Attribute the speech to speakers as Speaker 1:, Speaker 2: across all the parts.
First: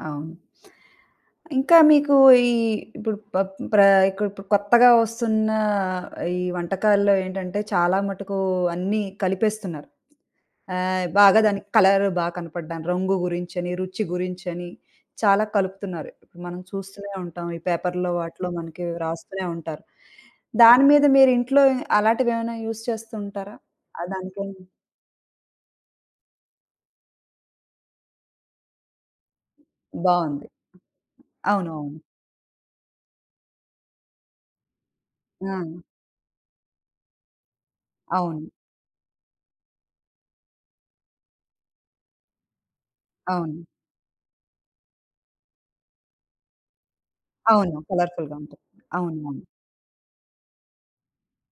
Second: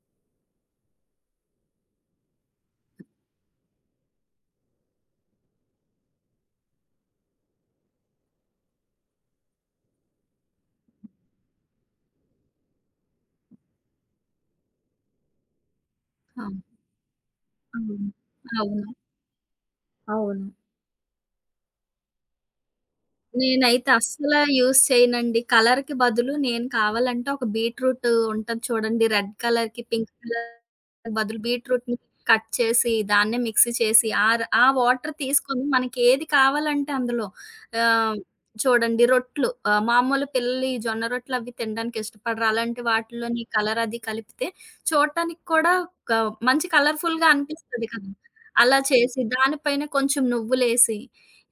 Speaker 1: అవును. ఇంకా మీకూ ఈ ఇప్పుడు ప ప్రా ఇక ఇప్పుడు కొత్తగా ఒస్తున్నా ఈ వంటకాల్లో ఏంటంటే, చాలా మటుకూ అన్నీ కలిపేస్తున్నారు. ఆహ్, బాగా దానికి కలర్ బా కనపడడం, రంగు గురించని, రుచి గురించని, చాలా కలుపుతున్నారు.
Speaker 2: అవును
Speaker 1: మనం చూస్తూనే ఉంటాం ఈ
Speaker 2: అవును.
Speaker 1: పేపర్‌లో, వాటిలో మనకీ
Speaker 2: అవును.
Speaker 1: రాస్తూనే ఉంటారు.
Speaker 2: అవును.
Speaker 1: దాని మీద మీరింట్లో అలాటివేమైనా యూజ్ చేస్తూ ఉంటారా?
Speaker 2: నేనైతే
Speaker 1: ఆహ్,
Speaker 2: అస్సలా
Speaker 1: దానికేన్
Speaker 2: యూస్ చెయనండి. కలర్‌కి బదులు నేను కావాలంటే, ఒక బీట్‌రూటూ ఉంటది చూడండి రెడ్ కలర్‌కి, పింక్
Speaker 1: బావుంది.
Speaker 2: కలర్‌కి బదులు బీట్రూట్‌ని
Speaker 1: అవునవును.
Speaker 2: కట్ చేసి, దాన్నే మిక్సీ చేసి, ఆర ఆ వాటర్ తీసుకొని,
Speaker 1: ఆ!
Speaker 2: మనకేది కావాలంటే అందులో ఆహ్,
Speaker 1: అవును.
Speaker 2: చూడండి రొట్లు ఆహ్, మామూలు పిల్లలు ఈ జొన్న రొట్లవి తినడానికి ఇష్టపడరు. అలాంటి వాటిల్లోని
Speaker 1: అవును.
Speaker 2: కలరది కలిపితే చూడటానికి కూడా కా మంచి కలర్‌ఫుల్‌గా
Speaker 1: అవును.
Speaker 2: అనిపిస్తది కదా!
Speaker 1: కలర్‌‌ఫుల్‌గా ఉంటాయి.
Speaker 2: అలా చేసి
Speaker 1: అవునవును.
Speaker 2: దాని పైన కొంచం నువ్వులేసి,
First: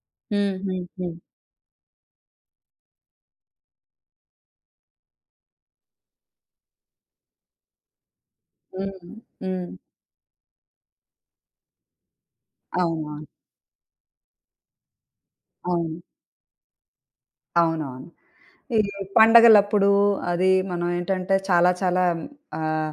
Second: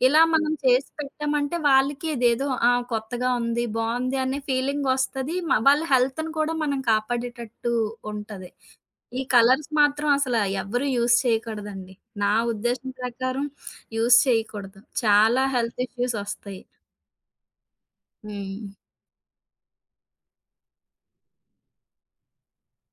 Speaker 2: ఇలా మనం చేసి
Speaker 1: హుహుహు.
Speaker 2: పెట్టామంటే, వాళ్ళకిదేదో, ఆ! కొత్తగా ఉంది. బావుంది అనే ఫీలింగొస్తది. మ వాళ్ళ హెల్త్‌ని కూడా మనం కాపాడేటట్టూ ఉంటది.
Speaker 1: హ్మ్.
Speaker 2: ఈ కలర్స్
Speaker 1: హ్మ్.
Speaker 2: మాత్రవసలా ఎవ్వరూ యూజ్ చెయ్యకూడదండి. నా ఉద్దేశం
Speaker 1: అవునా!
Speaker 2: ప్రకారం యూజ్ చెయకూడదు. చాలా
Speaker 1: అవును.
Speaker 2: హెల్తిష్యూసొస్తయి.
Speaker 1: అవునవును.
Speaker 2: హ్మ్.
Speaker 1: ఈ పండగలప్పుడూ అదీ మనవేంటంటే, చాలా చాలా ఆహ్,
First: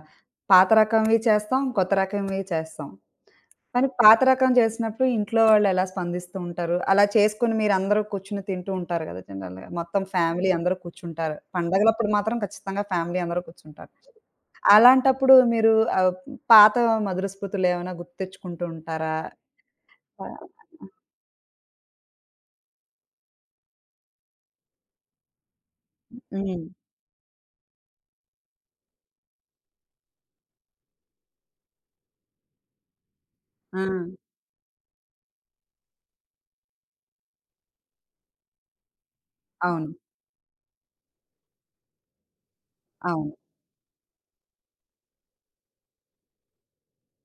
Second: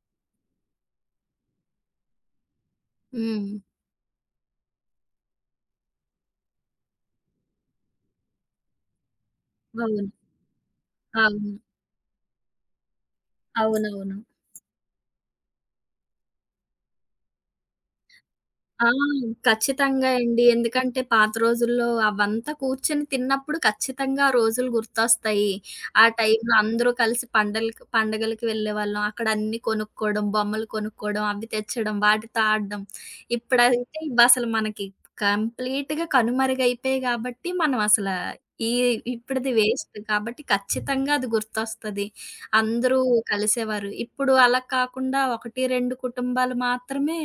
Speaker 1: పాత రకంవి చేస్తాం, కొత్త రకంవి చేస్తాం.
Speaker 2: హ్మ్.
Speaker 1: కానీ పాత రకం జేసినప్పుడు ఇంట్లో వాళ్ళెలా స్పందిస్తూ ఉంటారు? అలా చేసుకొని మీరందరూ కూర్చొని తింటూ ఉంటారు గదా! జనరల్‌గా, మొత్తం
Speaker 2: అవును.
Speaker 1: ఫ్యామిలీ అందరూ కూర్చుంటారు.
Speaker 2: అవును.
Speaker 1: పండగలప్పుడు మాత్రం ఖచ్చితంగా ఫ్యామిలీ అందరూ కూర్చుంటారు.
Speaker 2: అవునవును.
Speaker 1: అలాంటప్పుడూ మీరూ ఆహ్, పాతా మధుర స్మృతులేవన్నా గుర్తు తెచ్చుకుంటూ
Speaker 2: ఆ!
Speaker 1: ఉంటారా?
Speaker 2: ఖచ్చితంగా
Speaker 1: పా
Speaker 2: ఎండి.
Speaker 1: ఆ!
Speaker 2: ఎందుకంటే, పాత రోజుల్లో అవంతా కూర్చొని తిన్నప్పుడు ఖచ్చితంగా ఆ రోజులు గుర్తొస్తాయి. ఆ టైమ్‌లో
Speaker 1: హ్మ్.
Speaker 2: అందరూ కలిసి పండలకి పండగలకి వెళ్ళేవాళ్ళం. అక్కడన్నీ కొనుక్కోడం, బొమ్మలు కొనుక్కోడం, అవి తెచ్చడం, వాటితో ఆడడం. ఇప్పుడైతే
Speaker 1: ఆ!
Speaker 2: ఇవసలు మనకి కంప్లీట్‌గా కనుమరుగయిపోయాయి గాబట్టి, మనవసలా ఈ ఇప్పుడిది వేస్ట్.
Speaker 1: అవును.
Speaker 2: కాబట్టి, ఖచ్చితంగా అది గుర్తొస్తది. అందరూ
Speaker 1: అవును.
Speaker 2: కలిసేవారు. ఇప్పుడూ అలాగ కాకుండా, 1, 2 కుటుంబాలు మాత్రమే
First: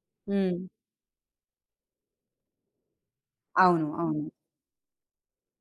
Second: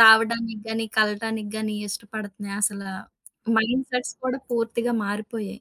Speaker 2: రావడానికి
Speaker 1: హ్మ్.
Speaker 2: గానీ, కలటానికి గానీ ఇష్టపడతన్నాయి. అసలా మైండ్‌
Speaker 1: అవును.
Speaker 2: సెట్స్
Speaker 1: అవును.
Speaker 2: కూడా పూర్తిగా మారిపోయాయి.